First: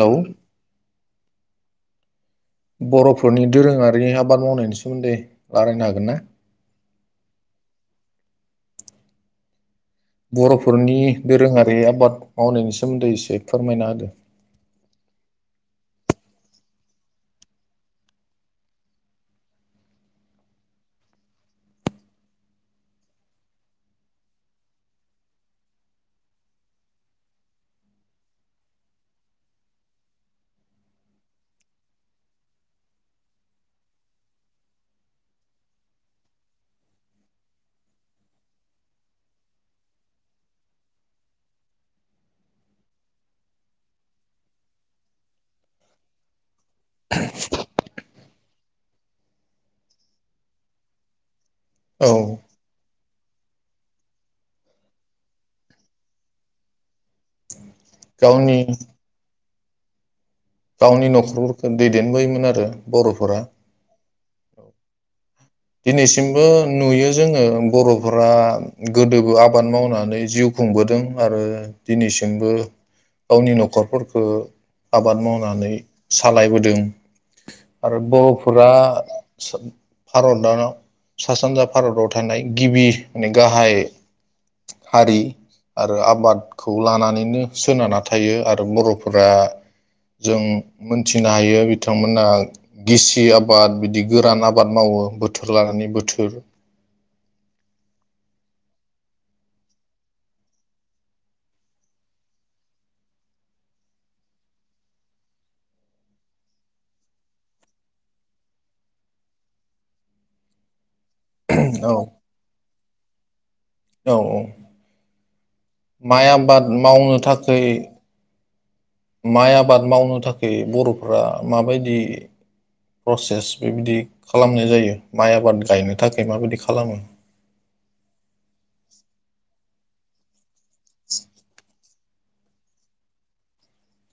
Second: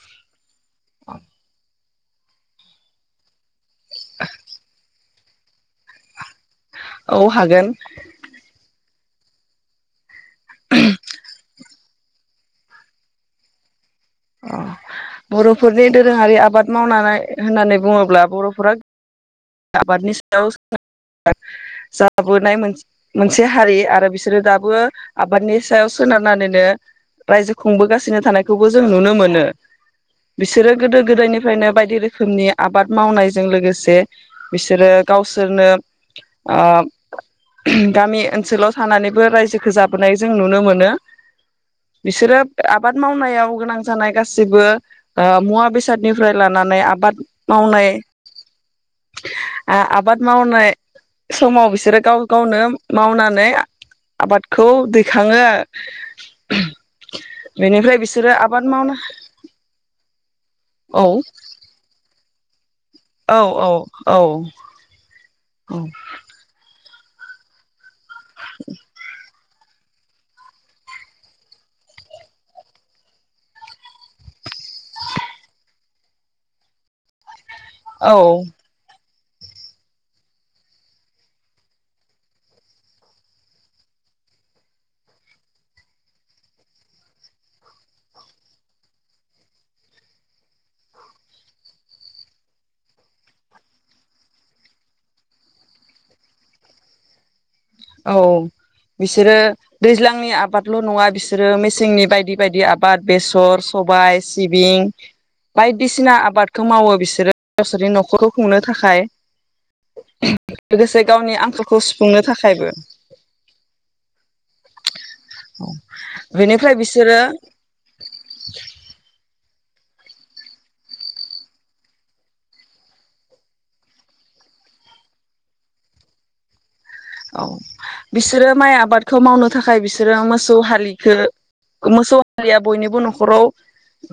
Hello [inaudible] बर'फोरनि दोरोङारि आबाद मावनायनि सोमोन्दै रायलायनो हागोन ना औ हागोन बर'फोरनि दोरोङारि आबाद मावनायनि सोमोन्दै एसे फोरमायना होदो अ बर'फोरनि दोरोङारि आबाद मावनानै होननानै बुङोब्ला बर'फोरा आबादनि सायाव सोनारनानै जाबोनाय मोनसे हारि आरो बिसोरो दाबो आबादनि सायाव सोनारनानैनो रायजो खुंबोगासिनो थानायखौबो जों नुनो मोनो बिसोरो गोदो गोदायनिफ्रायनो बायदि रोखोमनि आबाद मावनायजों लोगोसे बिसोरो गावसोरनो ओ गामि ओनसोलाव थानानैबो रायजोखौ जाबोनाय जों नुनो मोनो बिसोरो आबाद मावनायाव गोनां जानाय गासिबो मुवा बेसादनिफ्राय लानानै आबाद मावनाय आबाद मावनाय समाव बिसोरो औ गाव गावनो मावनानै आबादखौ दैखाङो बेनिफ्रा गावनि आबाद मावनो औ गावनि न'खरफोरखौ दैदेनबोयोमोन आरो बर'फोरा औ औ औ दिनैसिमबो नुयो जोङो बर' फोरा गोदोबो आब बाद मावनानै जिउ खुंबोदों आरो दिनैसिमबो गावनि न'खरफोरखौ आबाद मावनानै सालायबोदों आरो औ बर'फोरा सोब भारताव सा सानजा भारताव थानाय गिबि ने गाहाय हारि आरो आबादखौ लानानैनो सोनारना थायो आरो बर'फोरा जों मोनथिनो हायो बिथांमोना गिसि आबाद बिदि गोरान आबाद मावो। बोथोर लानानै बोथोर औ बिसोरो दैज्लांनि आबादल' नङा बिसोरो मेसेंनि बायदि बायदि आबाद बेसर सबाय सिबिं बायदिसिना आबादखौ मावो बिसोरो गावसोरनि न'खरखौ खुंनो थाखाय लोगोसे गावनि आंखालखौ औ सुफुंनो थाखायबो औ औ औ माइ आबाद बेनिफ्राय मावनो बिसोरो थाखै [inaudible] माइ आबाद मावनो थाखाय बर'फ्रा माबायदि प्रसेस बेबायदि खालामनाय जायो माइ आबाद गायनो थाखाय माबायदि खालामो औ बिसोरो माइ आबादखौ मावनो थाखाय बिसोरो मोसौ हाद लिखो मोसौ हालिया बयनिबो न'खराव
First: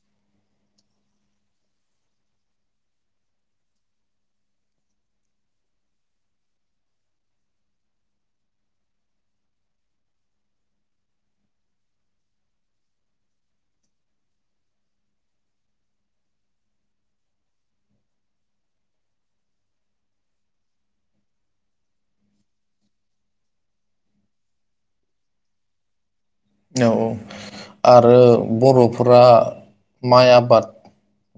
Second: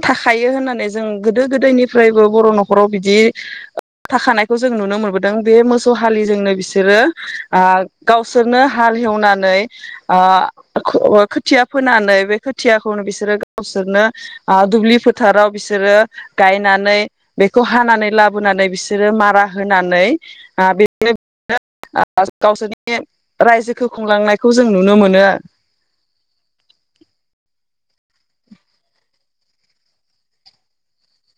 थाखायो होननानै जों गोदो गोदायनिफ्रायबो बर' न'खराव बिदि थाखानायखौ जों नुनो मोनबोदों बे मोसौ हालिजोंनो बिसोरो आ गावसोरनो हाल एवनानै ओ खो-खोथिया फोनानै बे खोथियाखौनो बिसोरो गावसोरनो आ दुब्लि फोथाराव बिसोरो गायनानै बेखौ हानानै लाबोनानै बिसोरो मारा होनानै आ [unintelligible] गावसोरनि नि रायजोखौ खुंलांनायखौ जों नुनो मोनो औ औ आरो बर'फोरा माइ आबाद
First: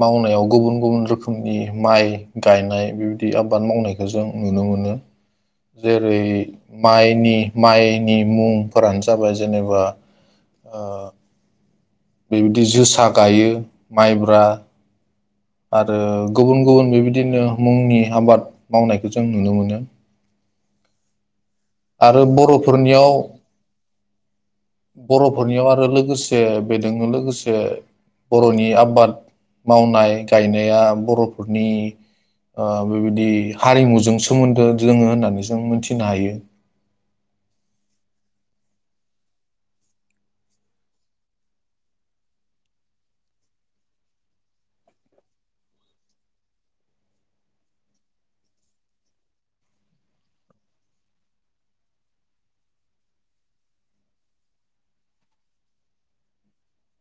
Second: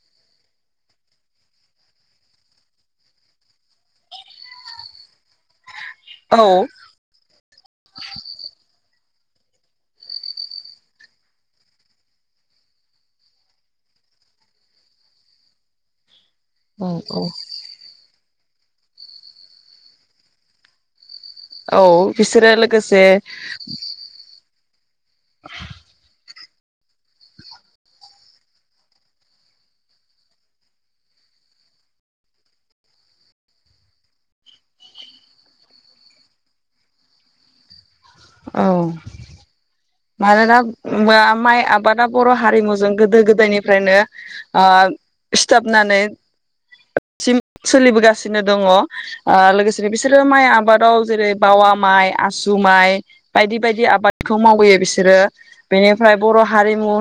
मावनायाव गुबुन गुबुन रोखोमनि माइ गायनाय बेबायदि आबाद मावनायखौ जों नुनो मोनो। जेरै औ माइनि माइनि मुंफोरानस जाबाय जेनेबा ओ बेबायदि जोसा गायो माइब्रा आरो गुबुन गुबुन बेबायदिनो मुंनि आबाद मावनायखौ जों नुनो मोनो औ आरो बिसोरो लोगोसे बर'फोरनियाव बर'फोरनियाव आरो लोगोसे ए बेजोंनो लोगोसे बर'नि आबाद मावनाय गायनाया बर'फोरनि ओ बेबायदि हारिमुजों सोमोन्दो दोङो होननानै जों मिथिनो हायो। औ मानोना माइ आबादा बर' हारिमुजों गोदो गोदायनिफ्रायनो ओ सिथाबनानै सिम सोलिबोगासिनो दङ ओ लोगोसेनो बिसोरो माइ आबादाव जेरै बावा माइ आसु माइ बायदि बायदि आबादखौ मावबोयो बिसोरो बेनिफ्राय बर' हारिमु ओ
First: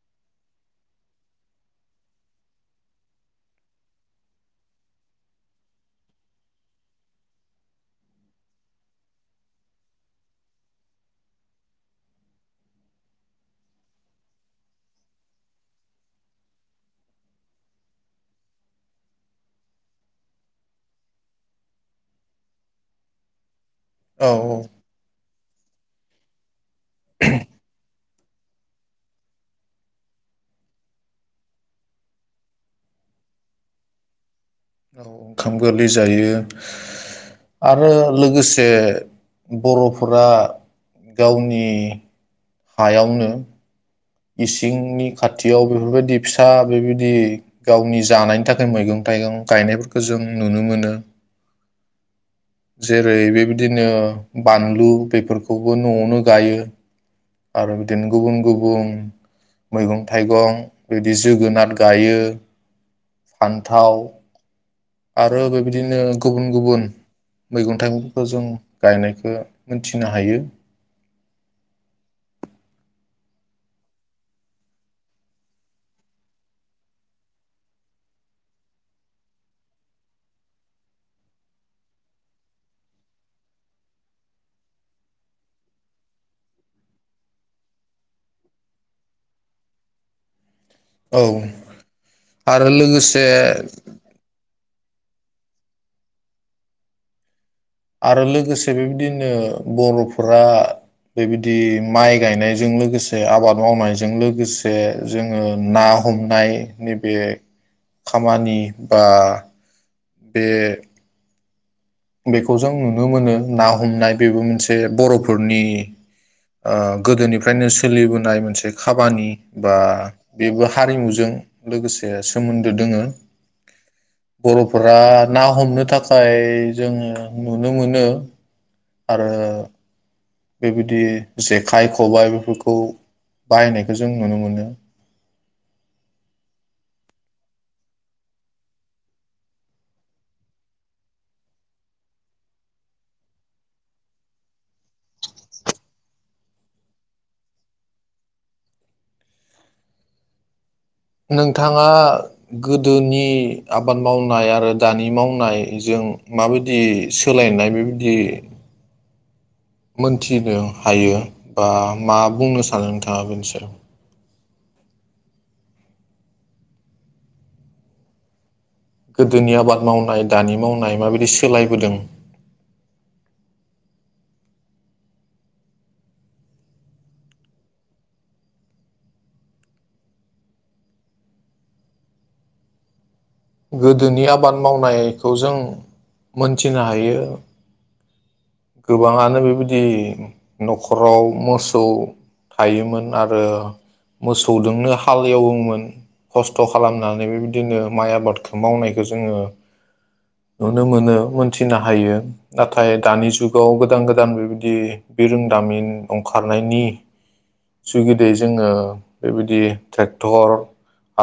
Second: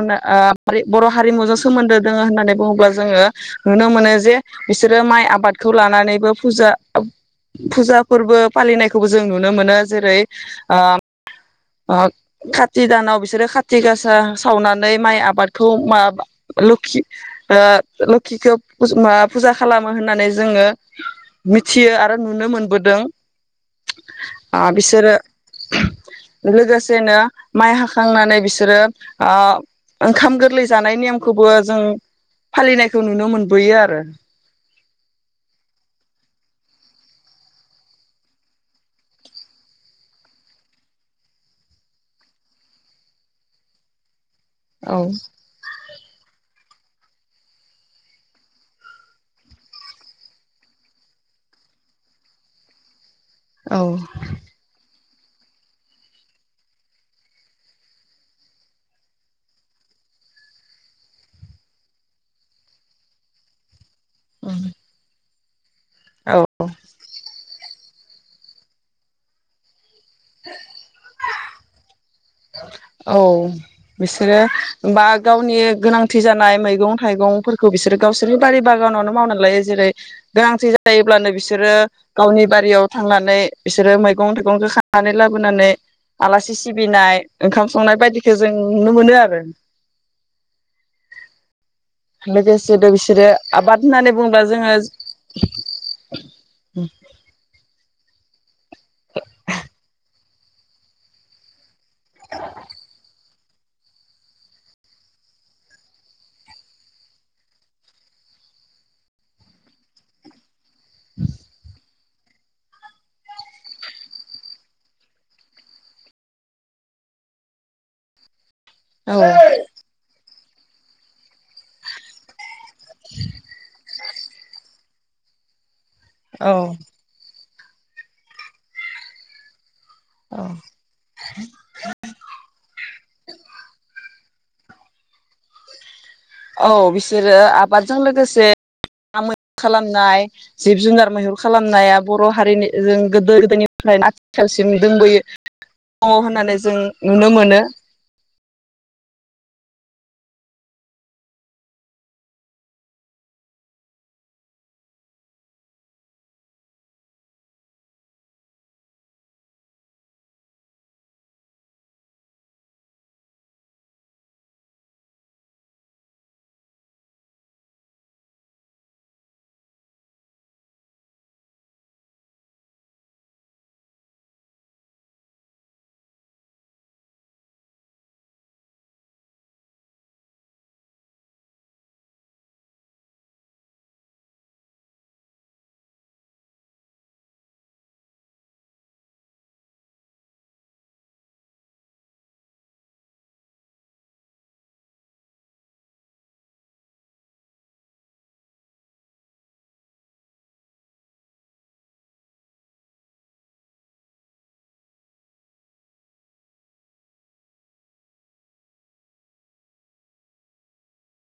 बर' हारिमुजों सोमोन्दो दोङ होननानै बुङोब्ला जोङो नुनो मोनो जे बिसोरो माइ आबादखौ लानानैबो फुजा-फुजा फोर्बोजा फोरबो फालिनायखौबो जों नुनो मोनो जेरै काति दानाव बिसोरो खाति गासा सावनानै माइ आबादखौ लोखि ओ लोखिखौ फुजा खालाम होननानै जोङो मिथियो आरो नुनो मोनबोदों। औ औ आ बिसोरो लोगोसेनो माइ हाखांनानै बिसोरो ओंखाम गोरलै जानाय नेयमखौबो जों फालिनायखौ नुनो मोनबोयो आरो। औ ओंखाम गोरलै जायो आरो लोगोसे बर'फोरा गावनि हायावनो औ इसिंनि खाथियाव बेफोरबायदि फिसा बेबायदि गावनि जानायनि थाखाय मैं थाइगं गायनायफोरखौ जों नुनो मोनो जे ओरै औ बेबायदिनो बानलु बेफोरखौबो न'आवनो गायो आरो बिदिनो गुबुन गुबुन मैगं थाइगं बिदि जोगोनार गायो फान्थाव उम। आरो बिदिनो गुबुन गुबुन मैगं थाइगंफोरखौ जों गायनायखौ फिसिनो हायो। औ बिसोरो होनबा गावनि गोनांथि जानाय मैगं थाइगंफोरखौ बिसोरो गावसोरनि बारि बागानावनो मावनानै लायो जेरै गोनांथि जायोब्लानो बिसोरो गावनि बारियाव थांनानै बिसोरो मैगं थाइगंखौ खानानै लाबोनानै आलासि सिबिनाय ओंखाम संनाय बायदिखौ जों नुनो मोनो आरो। औ। आरो लोगोसेबो लोगोसे बिसोरो आबाद होननानै बुङोब्ला जोङो उम। आरो लोगोसे बेबायदिनो बर'फोरा बेबायदि माइ गायनायजों लोगोसे आबाद मावनायजों लोगोसे जोङो ना हमनाय नैबे खामानि बा बे बेखौ जों नुनो मोनो ना हमनाय बेबो मोनसे बर'फोरनि ओ गोदोनिफ्रायनो सोलिबोनाय मोनसे औ खाबानि बा बेबो हारिमुजों लोगोसे सोमोन्दो दोङो बर'फोरा दा ना हमनो थाखाय थाय औ ओं नुनो मोनो आरो। औ बेबायदि जेखाइ-खबाय बेफोरखौ बाहायनायखौ जों नुनो मोनो। औ बिसोरो आबादजों लोगोसे मैहुर खालामनाय जिब जुनार मैहुर खालामनाया बर' हारिनि जों गोदो गोदनिफ्राय आथिखालसिम दोंबोयो दङ होननानै जों नुनो मोनो। नोंथाङा गोदोनि आबाद मावनाय आरो दानि मावनायजों माबायदि सोलायनाय बेबायदि मोनथिनो हायो बा मा बुंनो सानो नोंथाङा बेनोसै गोदोनि आबाद मावनाय दानि मावनाय माबायदि सोलायबोदों गोदोनि आबाद मावनायखौ जों मोनथिनो हायो। गोबाङानो बेबायदि न'खराव मोसौ थायोमोन आरो मोसौजोंनो हाल एवोमोन खस्थ' खालामनानै बेबायदिनो माइ आबादखौ मावनायखौ जोङो नुनो मोनो मोनथिनो हायो नाथाय दानि जुग गाव गोदान गोदान बेबायदि बिरोंदामिन ओंखारनायनि जुगिदै जोङो बेबायदि ट्रेक्टर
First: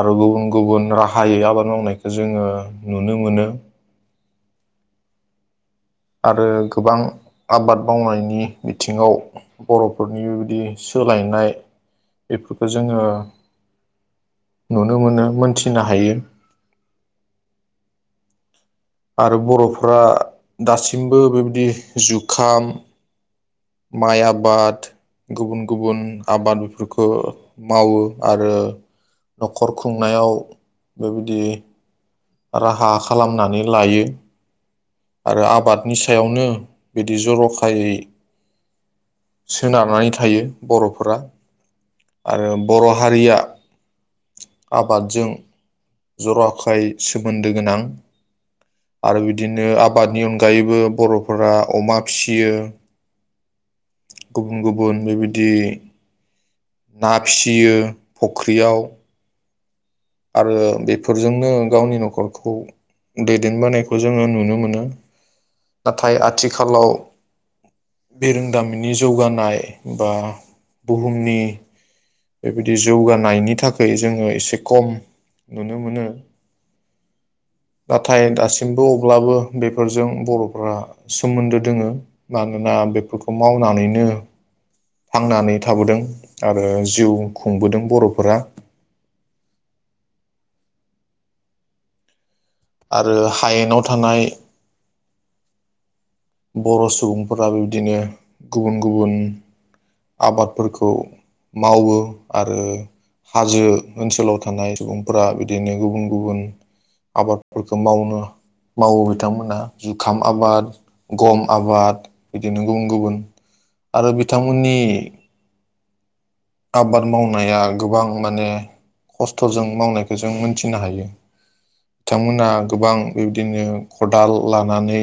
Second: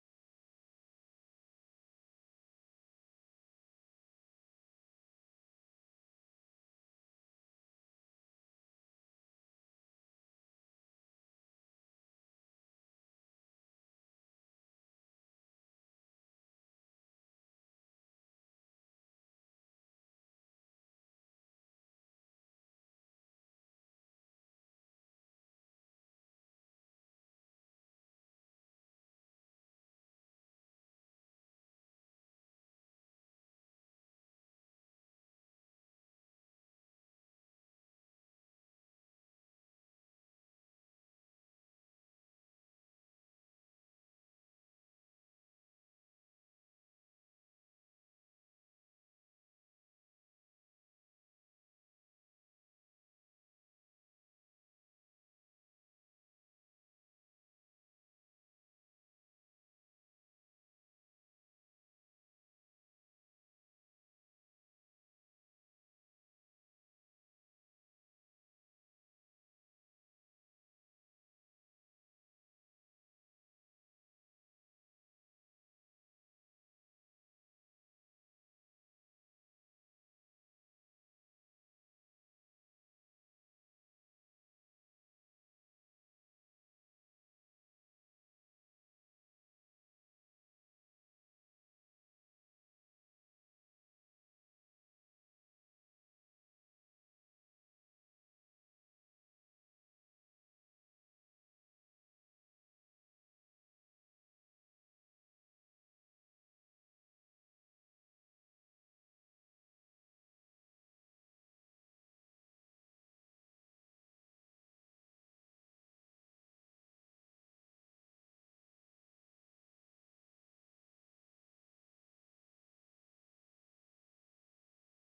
आरो गुबुन गुबुन राहायै आबाद मावनायखौ जोङो नुनो मोनो। आरो गोबां आबाद मावनायनि बिथिङाव बर'फोरनि बेबायदि सोलायनाय बेफोरखौ जोङो नुनो मोनो मोनथिनो हायो। आरो बर'फोरा दासिमबो बेबायदि जुखाम माइ आबाद गुबुन गुबुन आबाद बेफोरखौ मावो आरो न'खर खुंनायाव बेबायदि राहा खालामनानै लायो आरो आबादनि सायावनो बिदि ज र'खायै सोनारनानै थायो बर'फोरा आरो बर' हारिया आबादजों जर'ाखाय सोमोन्दो गोनां आरो बिदिनो आबादनि अनगायैबो बर'फोरा अमा फिसियो गुबुन गुबुन बेबायदि ना फिसियो फुख्रियाव आरो बेफोरजोंनो गावनि न'खरखौ दैदेनबोनायखौ जोङो नुनो मोनो नाथाय आथिखालाव बिरोंदामिननि जौगानाय बा बुहुमनि बेबायदि जौगानायनि थाखाय जोङो एसे खम नुनो मोनो नाथाय दासिमबो अब्लाबो बेफोरजों बर'फोरा सोमोन्दो दोङो मानोना बेफोरखौ मावनानैनो थांनानै थाबोदों आरो जिउ खुंबोदों बर'फोरा। आरो हायेनाव थानाय बर' सुबुंफोरा बेबदिनो गुबुन गुबुन आबादफोरखौ मावो आरो हाजो ओनसोलाव थानाय सुबुंफोरा बिदिनो गुबुन गुबुन आबादफोरखौ मावनो मावो बिथांमोना जुखाम आबाद गम आबाद बिदिनो गुबुन गुबुन आरो बिथांमोन मोननि आबाद मावनाया गोबां माने खस्थ'जों मावनायखौ जों मोनथिनो हायो बिथांमोना गोबां बेबदिनो खदाल लानानै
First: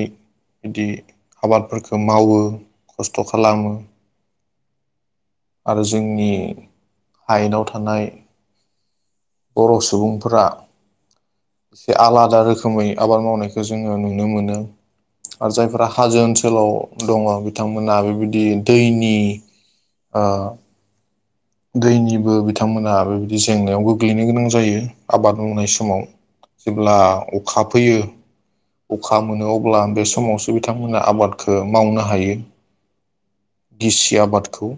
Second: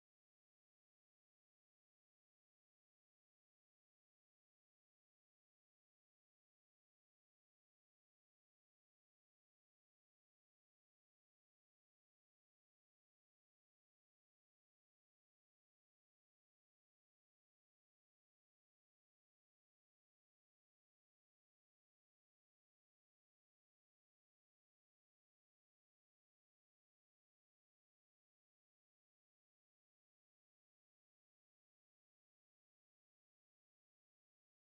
बिदि आबादफोरखौ मावो खस्थ' खालामो आरो जोंनि हायेनाव थानाय बर' सुबुंफोरा एसे आलादा रोखोमै आबाद मावनायखौ जोङो नुनो मोनो आरो जायफोरा हाजो ओनसोलाव दङ बिथांमोना बेबायदि दैनि ओ दैनिबो बिथांमोना बेबायदि जेंनायाव गोग्लैनो गोनां जायो आबाद मावनाय समाव जेब्ला अखा फैयो अखा मोनो अब्ला बे समावसो बिथांमोना आबादखौ मावनो हायो गिसि आबादखौ